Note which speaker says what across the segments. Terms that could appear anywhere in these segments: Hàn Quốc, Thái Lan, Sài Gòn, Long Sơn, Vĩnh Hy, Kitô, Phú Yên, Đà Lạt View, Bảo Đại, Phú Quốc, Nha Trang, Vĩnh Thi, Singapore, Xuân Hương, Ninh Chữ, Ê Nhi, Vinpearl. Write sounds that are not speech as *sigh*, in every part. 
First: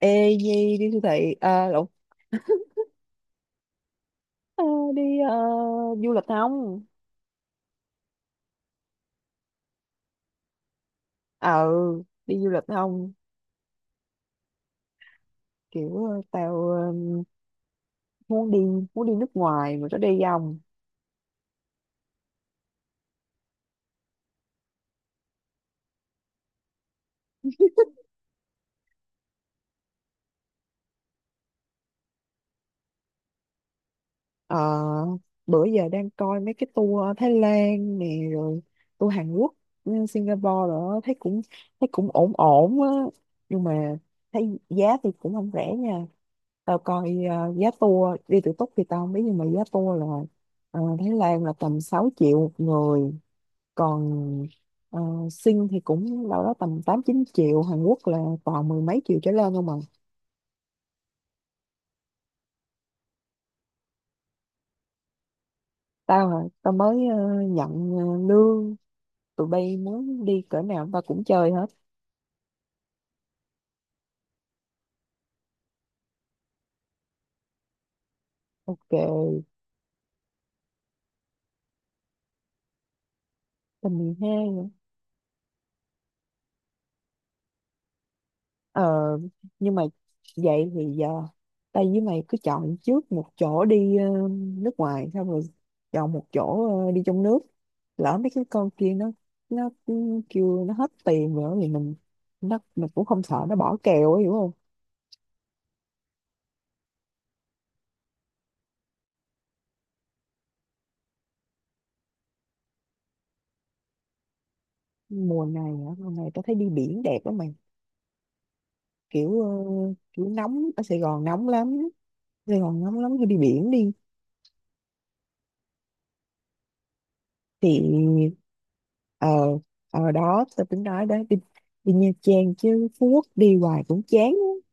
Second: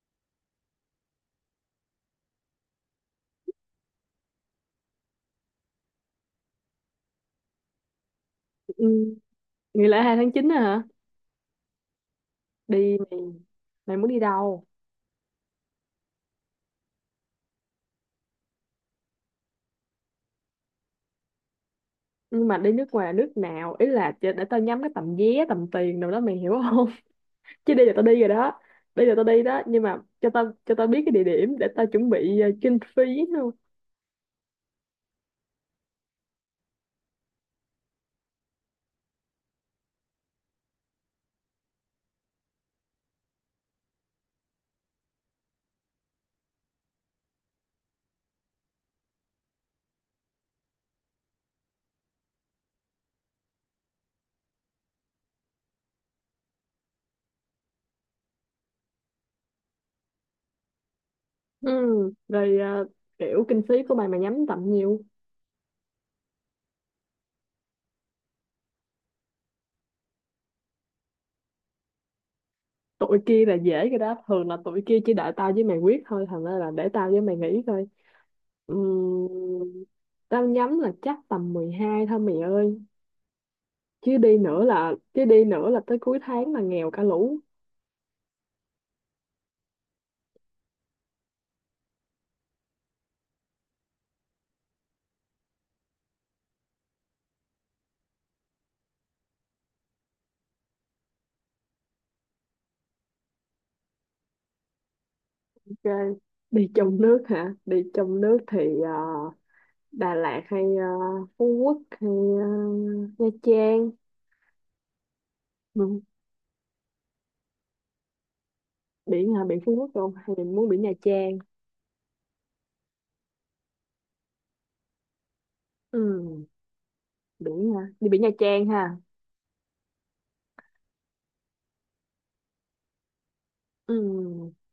Speaker 1: Ê Nhi đi siêu thị à, lộn. Ờ, đi ờ, du lịch không?
Speaker 2: Ừ. Nghỉ lễ 2 tháng 9 á hả?
Speaker 1: Ờ, đi du lịch
Speaker 2: Đi
Speaker 1: không?
Speaker 2: mày, mày muốn đi đâu?
Speaker 1: Kiểu tao muốn đi muốn đi nước ngoài mà có đi không?
Speaker 2: Nhưng mà đi nước ngoài nước nào? Ý là để tao nhắm cái tầm vé, tầm tiền đâu đó mày hiểu không? *laughs* Chứ đi là tao đi rồi đó. Đi là tao đi đó, nhưng mà cho tao biết cái địa điểm để tao chuẩn bị kinh phí luôn.
Speaker 1: Ờ, bữa giờ đang coi mấy cái tour Thái Lan nè, rồi tour Hàn Quốc, ừ, Singapore rồi đó, thấy cũng ổn ổn á nhưng mà thấy giá thì cũng không rẻ nha. Tao coi giá tour đi tự túc thì tao không biết nhưng mà giá tour là Thái Lan là tầm 6 triệu một người, còn ờ, sinh thì cũng đâu đó tầm 8 9 triệu, Hàn Quốc là toàn mười mấy triệu trở lên không à.
Speaker 2: Ừ, rồi ờ, kiểu kinh phí của mày, mày nhắm tầm nhiêu?
Speaker 1: Tao hả? Tao mới nhận lương, tụi bay muốn đi cỡ nào tao cũng chơi hết.
Speaker 2: Tụi kia là dễ cái đó, thường là tụi kia chỉ đợi tao với mày quyết thôi, thành ra là để tao với mày nghĩ coi. Ừ,
Speaker 1: Ok,
Speaker 2: tao nhắm là chắc tầm 12 thôi mày ơi.
Speaker 1: tầm
Speaker 2: chứ đi
Speaker 1: 12
Speaker 2: nữa
Speaker 1: nữa.
Speaker 2: là chứ đi nữa là tới cuối tháng là nghèo cả lũ.
Speaker 1: ờ nhưng mà vậy thì giờ tao với mày cứ chọn trước một chỗ đi nước ngoài, xong rồi chọn một chỗ đi trong nước, lỡ mấy cái con kia nó kêu nó hết tiền rồi thì mình, nó mình cũng không sợ nó bỏ kèo ấy, hiểu không?
Speaker 2: Ok. Đi trong nước hả? Đi trong nước thì ờ, Đà Lạt hay Phú Quốc hay ờ, Nha Trang.
Speaker 1: Mùa này hả?
Speaker 2: Ừ.
Speaker 1: Mùa này tao thấy đi biển đẹp lắm mày.
Speaker 2: Biển
Speaker 1: kiểu
Speaker 2: hả?
Speaker 1: ờ,
Speaker 2: Biển Phú Quốc không
Speaker 1: kiểu
Speaker 2: hay mình
Speaker 1: nóng
Speaker 2: muốn
Speaker 1: ở
Speaker 2: biển Nha
Speaker 1: Sài Gòn
Speaker 2: Trang?
Speaker 1: nóng lắm, Sài Gòn nóng lắm, cứ đi biển đi.
Speaker 2: Ừ.
Speaker 1: Thì
Speaker 2: Biển hả? Đi biển Nha Trang ha.
Speaker 1: ờ ở đó tao tính nói đó đi, đi Nha Trang chứ Phú Quốc đi hoài
Speaker 2: Ừ.
Speaker 1: cũng chán á.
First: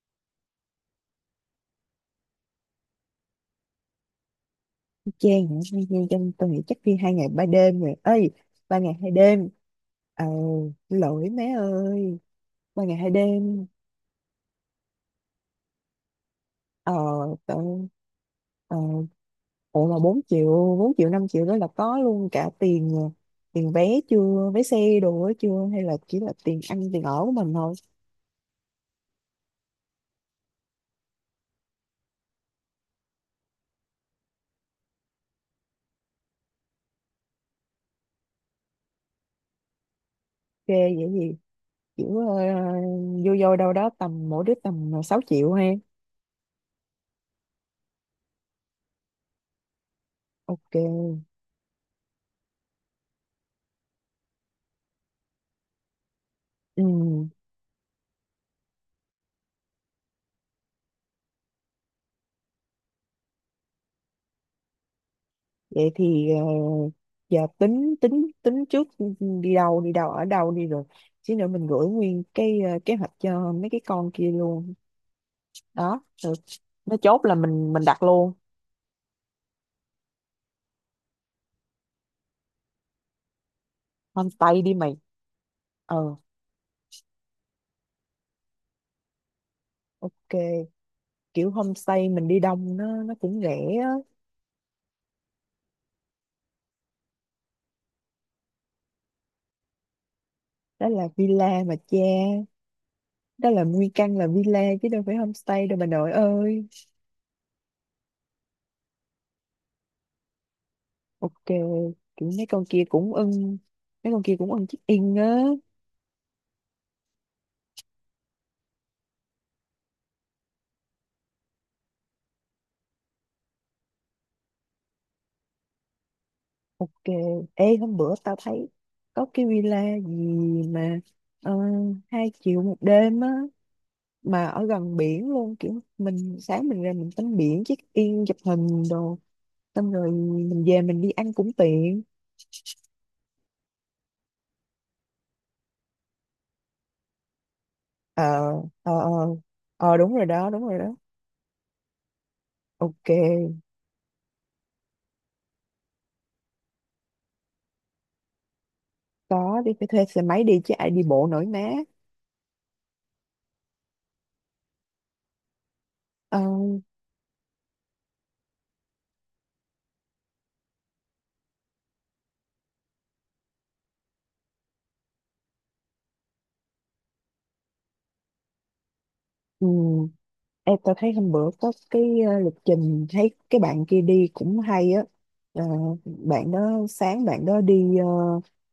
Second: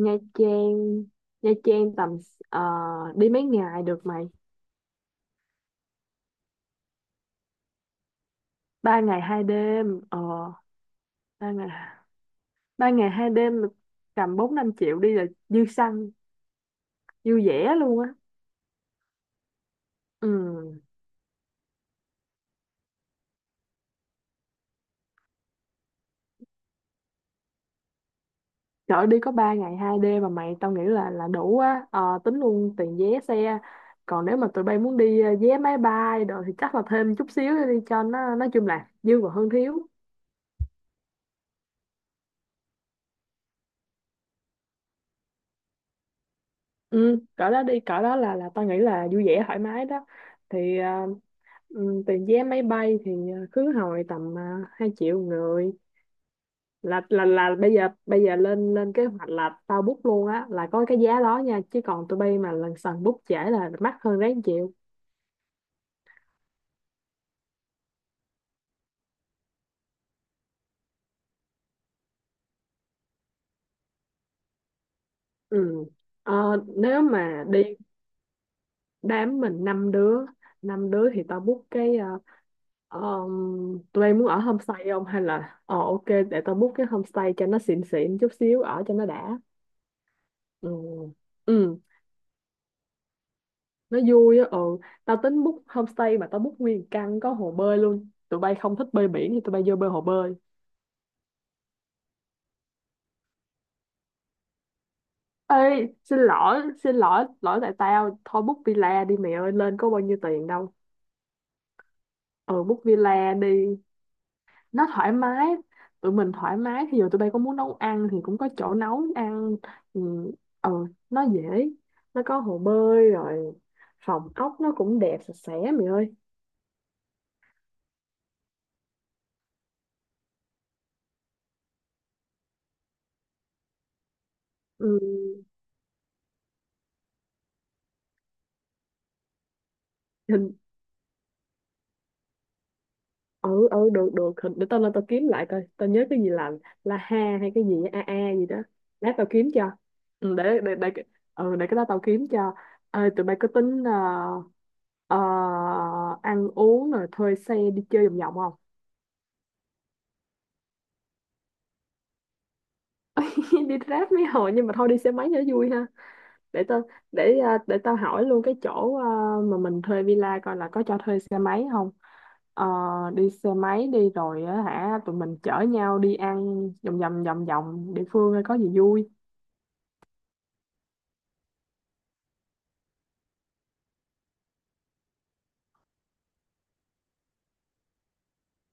Speaker 2: Nha Trang Nha Trang tầm ờ, đi mấy ngày được mày?
Speaker 1: Nha Trang hả? Nha Nha Trang trong tao nghĩ chắc đi 2 ngày 3 đêm rồi ơi, ba ngày
Speaker 2: Ba
Speaker 1: hai
Speaker 2: ngày hai
Speaker 1: đêm
Speaker 2: đêm
Speaker 1: ờ Lỗi
Speaker 2: ba
Speaker 1: mấy
Speaker 2: ngày.
Speaker 1: ơi, ba
Speaker 2: Ba
Speaker 1: ngày hai
Speaker 2: ngày hai đêm
Speaker 1: đêm.
Speaker 2: là tầm bốn năm triệu đi là dư xăng,
Speaker 1: ờ
Speaker 2: vui vẻ
Speaker 1: Tao.
Speaker 2: luôn á.
Speaker 1: ờ Ủa mà 4 triệu,
Speaker 2: Ừ,
Speaker 1: 4 triệu 5 triệu đó là có luôn cả tiền vé chưa, vé xe đồ ấy chưa, hay là chỉ là tiền ăn tiền ở của mình thôi?
Speaker 2: trời ơi, đi có 3 ngày 2 đêm mà mày, tao nghĩ là đủ á. Ờ, tính luôn tiền vé xe, còn nếu mà tụi bay muốn đi vé máy bay rồi thì chắc là thêm chút xíu đi cho nó, nói chung là dư và hơn thiếu.
Speaker 1: Ok, vậy gì kiểu vô vô đâu đó tầm mỗi đứa tầm 6 triệu ha.
Speaker 2: Ừ, cỡ đó đi, cỡ đó là tao nghĩ là vui vẻ thoải mái đó.
Speaker 1: Ok.
Speaker 2: thì ờ, tiền vé máy bay thì khứ hồi tầm 2 triệu người.
Speaker 1: Ừ.
Speaker 2: Là bây giờ lên lên kế hoạch là tao book luôn á, là có cái giá đó nha, chứ còn tụi bay mà lần sần book trễ là mắc hơn, ráng chịu.
Speaker 1: Vậy thì giờ tính tính tính trước, đi đâu, ở đâu đi rồi. Chứ nữa mình gửi nguyên cái kế hoạch cho mấy cái con kia luôn.
Speaker 2: Ừ.
Speaker 1: Đó, rồi
Speaker 2: Ờ,
Speaker 1: nó
Speaker 2: nếu
Speaker 1: chốt là
Speaker 2: mà đi
Speaker 1: mình đặt luôn.
Speaker 2: đám mình năm đứa thì tao book cái tụi em muốn ở
Speaker 1: Homestay đi
Speaker 2: homestay
Speaker 1: mày.
Speaker 2: không hay là, ờ, ok,
Speaker 1: Ờ,
Speaker 2: để tao book cái homestay cho nó xịn xịn chút xíu ở cho nó đã.
Speaker 1: ok.
Speaker 2: Ừ.
Speaker 1: Kiểu
Speaker 2: Ừ,
Speaker 1: homestay mình đi đông nó cũng rẻ á.
Speaker 2: nó vui á. Ừ, tao tính book homestay mà tao book nguyên căn có hồ bơi luôn, tụi bay không thích bơi biển thì tụi bay vô bơi hồ bơi.
Speaker 1: Đó là villa mà cha, đó là nguyên căn là villa chứ đâu phải
Speaker 2: Ê,
Speaker 1: homestay đâu bà nội
Speaker 2: xin lỗi
Speaker 1: ơi.
Speaker 2: xin lỗi, lỗi tại tao thôi, book villa đi mẹ ơi, lên có bao nhiêu tiền đâu.
Speaker 1: Ok, kiểu
Speaker 2: Ừ, book villa đi,
Speaker 1: mấy con kia cũng ưng check
Speaker 2: nó thoải
Speaker 1: in á.
Speaker 2: mái, tụi mình thoải mái, thì giờ tụi bay có muốn nấu ăn thì cũng có chỗ nấu ăn. ừ, ờ, nó dễ, nó có hồ bơi rồi, phòng ốc nó cũng đẹp sạch sẽ mày ơi.
Speaker 1: Ok. Ê hôm bữa tao thấy có cái villa gì mà ờ, 2 triệu một đêm á, mà ở
Speaker 2: Ừ,
Speaker 1: gần biển luôn kiểu mình sáng mình ra mình tắm biển check in chụp hình đồ, xong rồi
Speaker 2: hình.
Speaker 1: mình về mình đi ăn cũng tiện.
Speaker 2: Ừ ừ, được được, hình để tao lên tao kiếm lại coi, tao nhớ cái gì là la ha hay cái gì á, a
Speaker 1: ờ
Speaker 2: a gì đó.
Speaker 1: ờ ờ
Speaker 2: Lát tao kiếm cho.
Speaker 1: Ờ, đúng rồi
Speaker 2: ừ,
Speaker 1: đó,
Speaker 2: để
Speaker 1: đúng
Speaker 2: để
Speaker 1: rồi đó.
Speaker 2: để cái- ừ, để cái đó tao kiếm cho. Ê, tụi bay có
Speaker 1: Ok,
Speaker 2: tính ờ, ăn uống rồi thuê xe đi chơi vòng vòng không?
Speaker 1: có, đi phải thuê xe máy đi chứ ai đi bộ nổi má.
Speaker 2: *laughs* Đi Grab mấy hồi, nhưng mà thôi đi xe máy cho vui ha.
Speaker 1: ờ
Speaker 2: để tao để tao hỏi luôn cái chỗ mà mình thuê villa coi là có cho thuê xe máy không. Ờ, đi xe máy đi rồi á hả, tụi mình chở nhau đi ăn vòng vòng địa phương coi có gì vui.
Speaker 1: ừ. Em tao thấy hôm bữa có cái lịch trình thấy cái bạn kia đi cũng hay á. Ờ, bạn đó sáng bạn đó đi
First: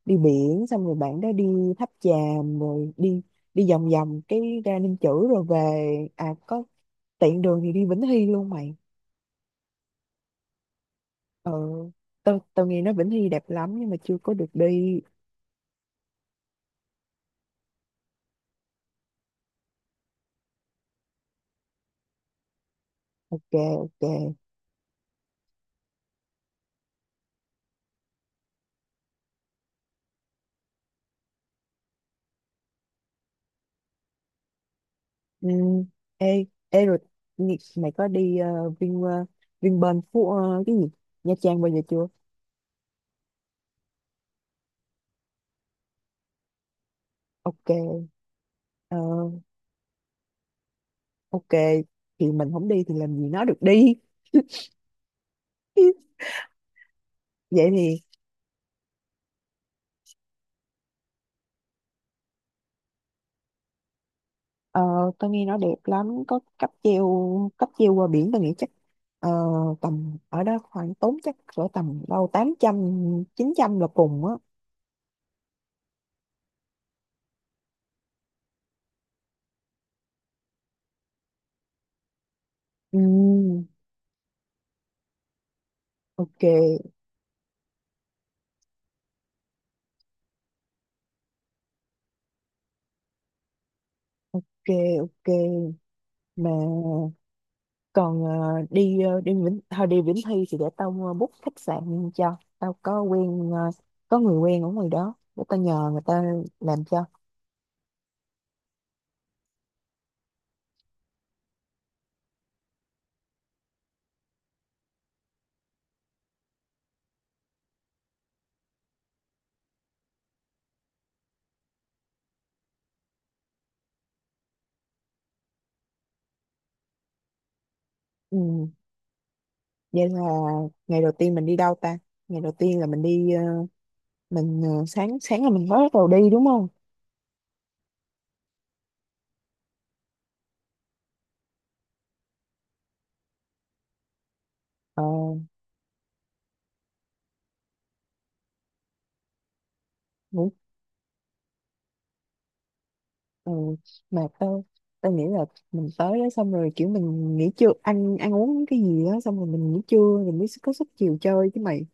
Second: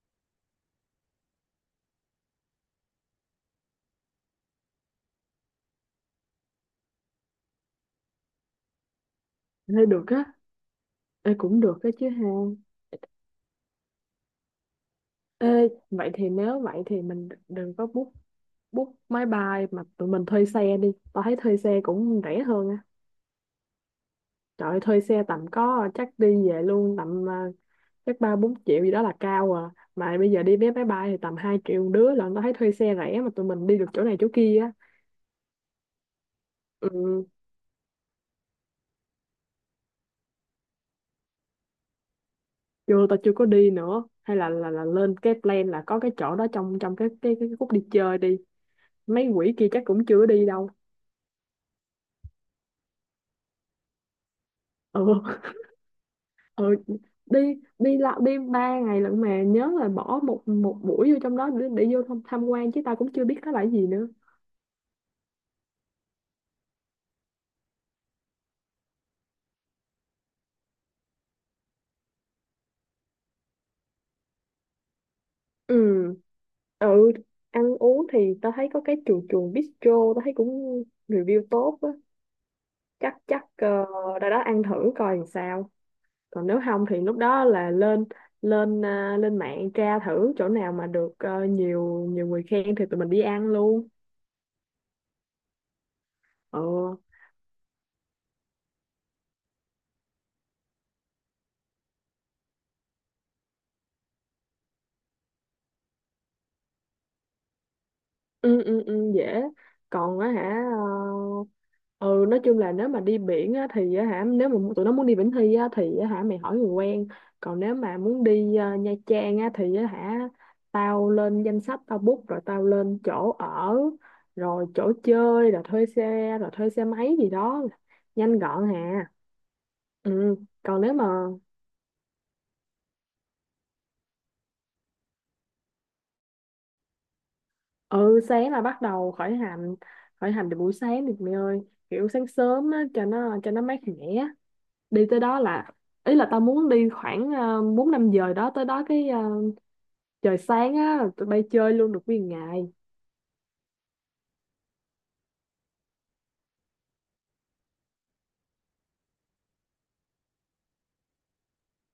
Speaker 1: đi biển, xong rồi bạn đó đi tháp chàm, rồi đi đi vòng vòng cái ra Ninh Chữ rồi về. À có, tiện đường thì đi Vĩnh Hy luôn mày.
Speaker 2: Thế được á. Ê,
Speaker 1: ờ
Speaker 2: cũng được á chứ ha.
Speaker 1: tao tao nghe nói Vĩnh Hy đẹp lắm nhưng mà chưa có được đi.
Speaker 2: Ê, vậy thì, nếu vậy thì mình đừng có book book máy bay mà tụi mình thuê xe đi, tao thấy thuê xe cũng rẻ hơn á.
Speaker 1: Ok, ok.
Speaker 2: Trời, thuê xe tầm có, chắc đi về luôn tầm chắc ba bốn triệu gì đó là cao à, mà bây giờ đi vé máy bay thì tầm 2 triệu một đứa, là tao thấy thuê xe rẻ mà tụi mình đi được chỗ này chỗ kia á.
Speaker 1: Ừ. ê ê rồi,
Speaker 2: Ừ,
Speaker 1: mày có đi Vinpearl cái gì, Nha Trang bao giờ chưa?
Speaker 2: chưa, tao chưa có đi nữa, hay là lên cái plan là có cái chỗ đó trong trong cái khúc đi
Speaker 1: Ok.
Speaker 2: chơi đi.
Speaker 1: ờ,
Speaker 2: Mấy quỷ kia chắc cũng chưa đi đâu.
Speaker 1: ok, thì mình không đi thì làm gì nó được đi.
Speaker 2: Ừ.
Speaker 1: *laughs*
Speaker 2: *laughs* Ừ, đi.
Speaker 1: Vậy
Speaker 2: Đi
Speaker 1: thì
Speaker 2: lại, đi ba ngày lận mà nhớ là bỏ một một buổi vô trong đó để vô tham quan, chứ tao cũng chưa biết nó là cái gì nữa.
Speaker 1: ờ, tao nghe nó đẹp lắm, có cáp treo, cáp treo qua biển, tao nghĩ chắc ờ, tầm ở đó khoảng tốn chắc cỡ tầm đâu 800 900 là cùng á.
Speaker 2: Ừ ừ, ăn uống thì tao thấy có cái chuồng chuồng bistro, tao thấy cũng review tốt á.
Speaker 1: Ừ,
Speaker 2: Chắc chắc ra đó ăn thử coi làm sao. Còn nếu không
Speaker 1: ok,
Speaker 2: thì lúc đó là lên, lên mạng tra thử chỗ nào mà được nhiều nhiều người khen thì tụi mình đi ăn luôn.
Speaker 1: ok, ok. Mà
Speaker 2: Ừ
Speaker 1: còn đi ờ, đi Vĩnh thôi đi Vĩnh Thi thì để tao book khách sạn, cho tao có có người quen ở ngoài đó để tao nhờ người ta làm cho.
Speaker 2: ừ ừ, ừ dễ. Còn á hả, ừ, nói chung là nếu mà đi biển á thì á hả, nếu mà tụi nó muốn đi Vĩnh Thi á thì á hả, mày hỏi người quen. Còn nếu mà muốn đi Nha Trang á thì á hả, tao lên danh sách, tao book rồi tao lên chỗ ở, rồi chỗ chơi, rồi thuê xe, rồi thuê xe máy gì đó, nhanh gọn
Speaker 1: Ừ,
Speaker 2: hà.
Speaker 1: vậy là
Speaker 2: Ừ, còn nếu
Speaker 1: ngày
Speaker 2: mà,
Speaker 1: đầu tiên mình đi đâu ta? Ngày đầu tiên là mình đi mình sáng sáng là mình mới bắt đầu đi đúng không?
Speaker 2: ừ, sáng là bắt đầu khởi hành. Khởi hành từ buổi sáng thì mày ơi, kiểu sáng sớm á cho nó, mát mẻ
Speaker 1: ờ
Speaker 2: đi tới đó, là ý là tao muốn đi khoảng bốn năm giờ đó, tới đó cái trời
Speaker 1: Ngủ.
Speaker 2: sáng á là tụi bay chơi luôn được nguyên ngày.
Speaker 1: Ừ. Mà tao tao nghĩ là mình tới đó xong rồi kiểu mình nghỉ trưa, ăn ăn uống cái gì đó, xong rồi mình nghỉ trưa mình mới có sức chiều chơi chứ mày.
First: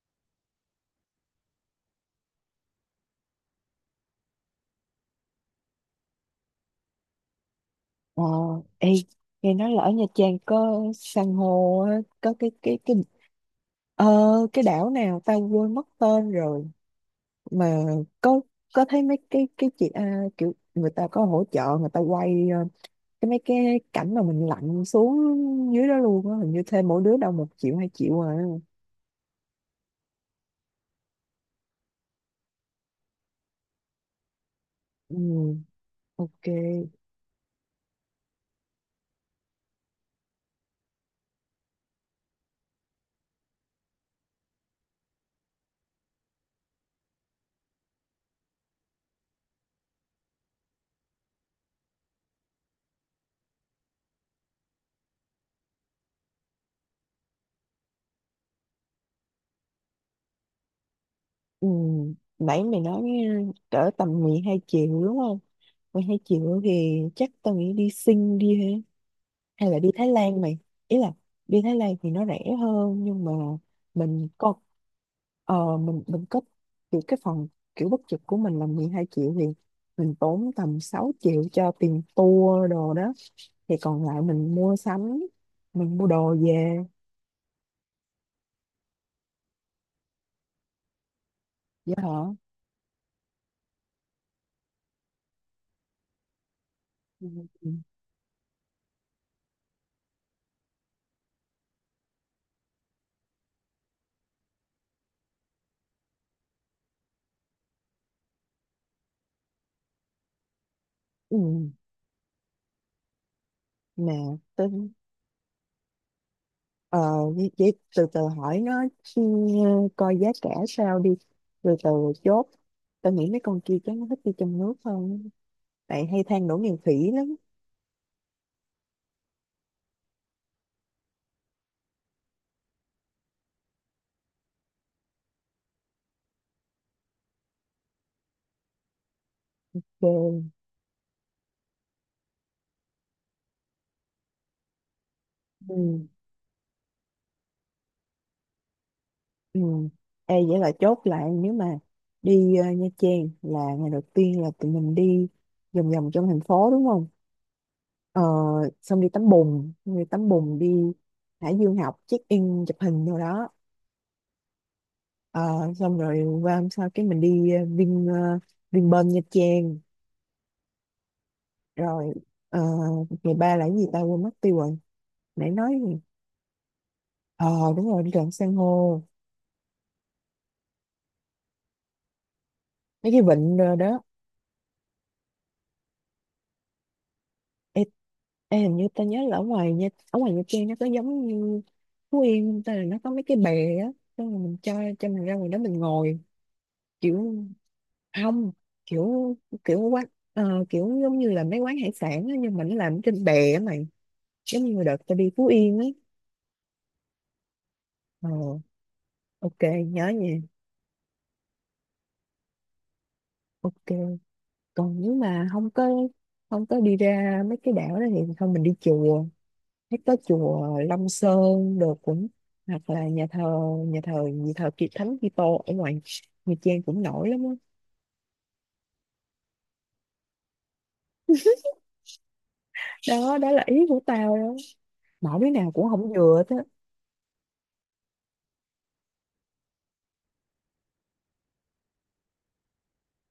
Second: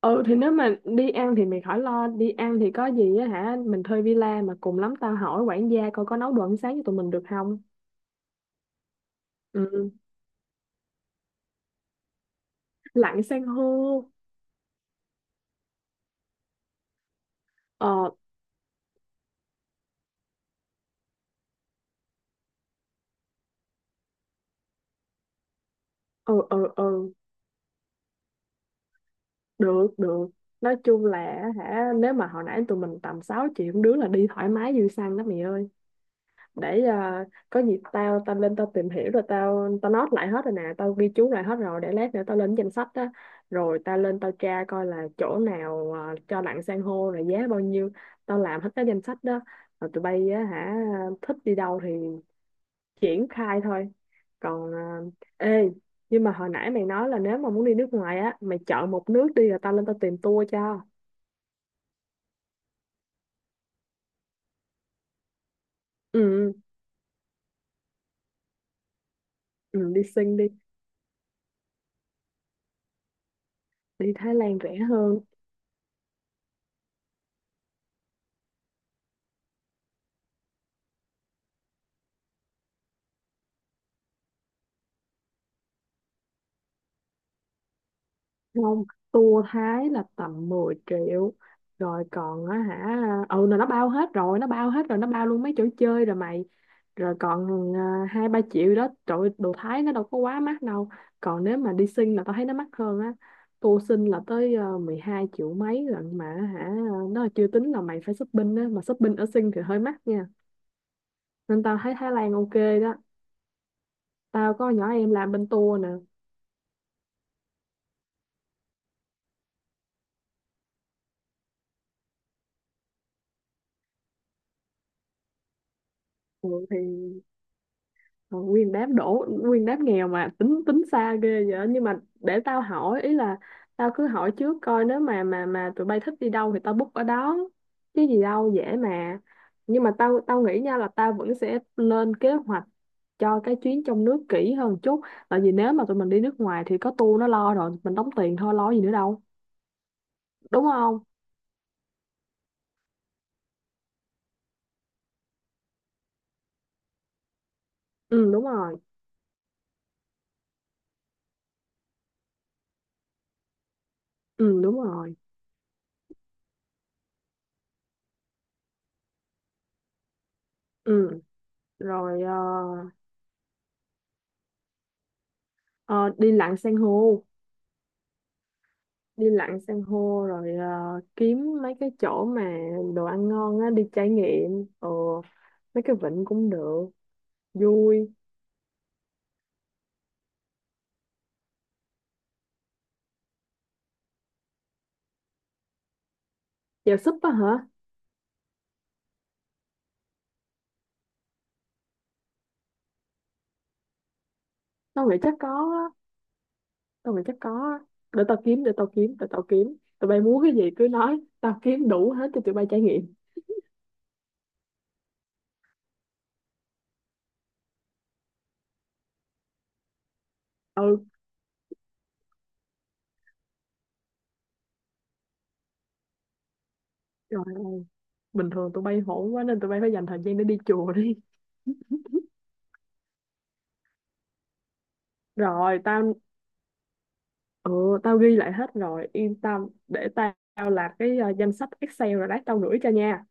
Speaker 2: Ừ, thì nếu mà đi ăn thì mày khỏi lo, đi ăn thì có gì á hả, mình thuê villa mà, cùng lắm tao hỏi quản gia coi có nấu đồ ăn sáng cho tụi mình được không.
Speaker 1: Ờ. Ê, nghe nói là ở
Speaker 2: Ừ,
Speaker 1: Nha Trang có san hô, á, có
Speaker 2: lặn san hô.
Speaker 1: ờ, cái đảo nào tao quên mất tên rồi mà.
Speaker 2: ờ
Speaker 1: có có thấy mấy cái chị à, kiểu người ta có hỗ trợ người ta quay cái mấy cái cảnh mà mình lặn xuống dưới đó luôn
Speaker 2: ừ
Speaker 1: á, hình
Speaker 2: ừ
Speaker 1: như
Speaker 2: ừ,
Speaker 1: thêm mỗi đứa đâu 1 triệu 2 triệu à.
Speaker 2: được được, nói chung là hả, nếu mà hồi nãy tụi mình tầm 6 triệu một đứa là đi thoải mái dư xăng đó mày
Speaker 1: Ừ,
Speaker 2: ơi.
Speaker 1: ok.
Speaker 2: Có gì tao tao lên tao tìm hiểu rồi tao tao note lại hết rồi nè, tao ghi chú lại hết rồi, để lát nữa tao lên danh sách đó, rồi tao lên tao tra coi là chỗ nào cho lặn san hô rồi giá bao nhiêu, tao làm hết cái danh sách đó, rồi tụi bay á hả, thích đi đâu thì triển khai thôi. Còn ê, nhưng mà hồi nãy mày nói là nếu mà muốn đi nước ngoài á, mày chọn một nước đi rồi tao lên tao tìm tour cho.
Speaker 1: Ừ, nãy mày nói cỡ tầm 12 triệu đúng không? mười Hai
Speaker 2: Ừ ừ,
Speaker 1: triệu thì chắc tao nghĩ đi sinh đi ha, hay là đi
Speaker 2: ừ, đi
Speaker 1: Thái
Speaker 2: Sing
Speaker 1: Lan
Speaker 2: đi.
Speaker 1: mày? Ý là đi Thái Lan thì nó rẻ hơn nhưng mà
Speaker 2: Đi
Speaker 1: mình
Speaker 2: Thái
Speaker 1: có
Speaker 2: Lan rẻ hơn
Speaker 1: mình có kiểu cái phần kiểu bất trực của mình là 12 triệu, thì mình tốn tầm 6 triệu cho tiền tour đồ đó, thì còn lại mình mua sắm, mình mua đồ về.
Speaker 2: không? Tour Thái là tầm 10 triệu,
Speaker 1: Dạ
Speaker 2: rồi
Speaker 1: hả?
Speaker 2: còn á hả, ừ, là nó bao hết rồi, nó bao hết rồi, nó bao luôn mấy chỗ chơi rồi mày, rồi
Speaker 1: Ừ. Ừ.
Speaker 2: còn hai ba triệu đó, trời ơi, đồ Thái nó đâu có quá mắc đâu. Còn nếu mà đi Sinh là tao thấy nó mắc hơn á, tour Sinh là tới 12 triệu mấy rồi mà hả, nó là chưa tính là mày phải shopping á, mà shopping ở Sinh thì hơi mắc nha, nên
Speaker 1: Ừ,
Speaker 2: tao thấy Thái Lan ok đó.
Speaker 1: mà
Speaker 2: Tao có
Speaker 1: tính
Speaker 2: nhỏ em làm bên tour nè.
Speaker 1: ờ vậy vậy từ từ hỏi nó, ừ, coi giá cả sao đi, từ từ chốt. Tao nghĩ mấy con kia chắc nó thích đi trong nước hơn, bạn hay than đổ
Speaker 2: Ừ,
Speaker 1: nghèo
Speaker 2: thì
Speaker 1: khỉ lắm.
Speaker 2: rồi, nguyên đám đổ nguyên đám nghèo mà tính tính xa ghê vậy, nhưng mà để tao hỏi ý là, tao cứ hỏi trước coi nếu mà tụi bay thích đi đâu thì tao book ở đó, chứ gì đâu dễ mà. Nhưng mà tao,
Speaker 1: Ừ.
Speaker 2: tao nghĩ nha, là tao vẫn sẽ lên kế hoạch cho cái chuyến trong nước kỹ hơn chút, tại vì nếu mà tụi
Speaker 1: Ừ.
Speaker 2: mình đi nước ngoài thì có tour nó lo rồi, mình đóng tiền thôi, lo gì nữa đâu,
Speaker 1: Ừ. Ê, vậy
Speaker 2: đúng
Speaker 1: là
Speaker 2: không?
Speaker 1: chốt lại nếu mà đi Nha Trang là ngày đầu tiên là tụi mình đi vòng vòng trong thành phố đúng không? Ờ,
Speaker 2: Ừ, đúng rồi.
Speaker 1: xong đi tắm bùn, đi Hải Dương học check in chụp hình rồi đó.
Speaker 2: Ừ, đúng rồi.
Speaker 1: Ờ, xong rồi qua hôm sau cái mình đi Vinpearl Nha Trang
Speaker 2: Ừ,
Speaker 1: rồi.
Speaker 2: rồi
Speaker 1: ờ, Ngày ba là cái gì ta, quên mất tiêu rồi, nãy nói gì?
Speaker 2: ờ, đi lặn san hô.
Speaker 1: ờ Đúng rồi, đi lặn san hô,
Speaker 2: Đi lặn san hô rồi kiếm mấy cái chỗ mà đồ
Speaker 1: mấy cái
Speaker 2: ăn
Speaker 1: vịnh
Speaker 2: ngon á,
Speaker 1: rồi
Speaker 2: đi
Speaker 1: đó.
Speaker 2: trải nghiệm mấy cái vịnh cũng được,
Speaker 1: Ê.
Speaker 2: vui.
Speaker 1: Ê, hình như tao nhớ là ở ngoài nha, ở ngoài Nha Trang nó có giống như Phú Yên không ta, là nó có mấy cái bè á, xong rồi mình cho mình ra ngoài đó mình ngồi
Speaker 2: Chèo súp á
Speaker 1: kiểu,
Speaker 2: hả?
Speaker 1: không, kiểu, quán kiểu giống như là mấy quán hải sản á, nhưng mà nó làm trên bè á mày, giống như đợt
Speaker 2: Tao
Speaker 1: tao
Speaker 2: nghĩ
Speaker 1: đi
Speaker 2: chắc
Speaker 1: Phú
Speaker 2: có
Speaker 1: Yên ấy.
Speaker 2: á, tao nghĩ chắc có á, để
Speaker 1: ờ
Speaker 2: tao kiếm, để tao kiếm, để tao
Speaker 1: ok,
Speaker 2: kiếm,
Speaker 1: nhớ
Speaker 2: tụi bay
Speaker 1: nha.
Speaker 2: muốn cái gì cứ nói, tao kiếm đủ hết cho tụi bay trải nghiệm.
Speaker 1: Ok. Còn nếu mà không có đi ra mấy cái đảo đó thì thôi mình đi chùa. Thấy có chùa
Speaker 2: Ừ,
Speaker 1: Long Sơn được cũng, hoặc là nhà thờ, nhà thờ Kiệt Thánh Kitô ở ngoài Nha Trang cũng nổi lắm
Speaker 2: trời
Speaker 1: á.
Speaker 2: ơi, bình thường tụi bay hổn quá nên tụi bay phải dành thời gian để đi chùa đi.
Speaker 1: Đó, đó là ý của tao đó, mỗi đứa nào
Speaker 2: Rồi
Speaker 1: cũng
Speaker 2: tao,
Speaker 1: không vừa thế.
Speaker 2: ừ, tao ghi lại hết rồi yên tâm, để tao làm cái danh sách Excel rồi lát tao gửi cho nha.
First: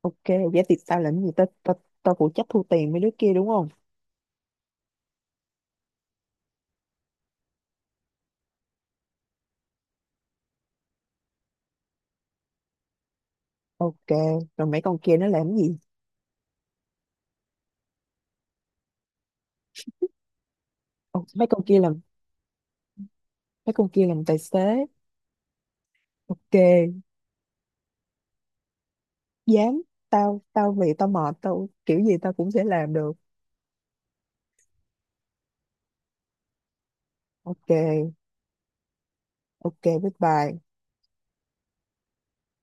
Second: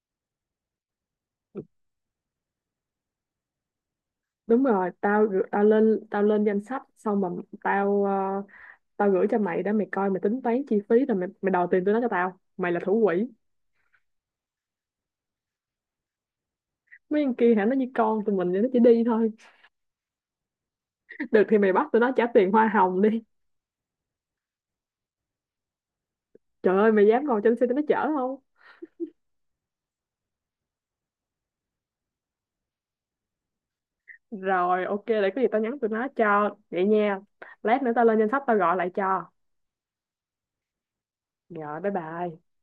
Speaker 1: Ok, vậy thì tao làm gì, tao tao tao phụ trách thu tiền mấy đứa kia đúng không?
Speaker 2: Đúng rồi, tao lên danh sách xong mà, tao ờ, tao gửi cho mày đó, mày coi mày tính toán chi phí rồi mày, mày đòi tiền tụi nó cho tao, mày là thủ quỹ.
Speaker 1: Ok. Rồi mấy con kia nó làm gì?
Speaker 2: Mấy con kia hả, nó như con tụi mình vậy, nó chỉ đi thôi.
Speaker 1: Ồ,
Speaker 2: Được thì mày bắt tụi nó trả tiền hoa hồng đi.
Speaker 1: mấy con kia làm tài xế.
Speaker 2: Trời ơi,
Speaker 1: Ok.
Speaker 2: mày dám ngồi trên xe tụi nó chở không?
Speaker 1: Dám. Tao tao vì tao mệt tao kiểu gì tao cũng sẽ làm được.
Speaker 2: Rồi ok, để có gì tao nhắn tụi nó cho vậy nha. Lát nữa tao
Speaker 1: Ok,
Speaker 2: lên danh sách tao gọi lại cho.
Speaker 1: ok, bye bye.
Speaker 2: Rồi, bye bye.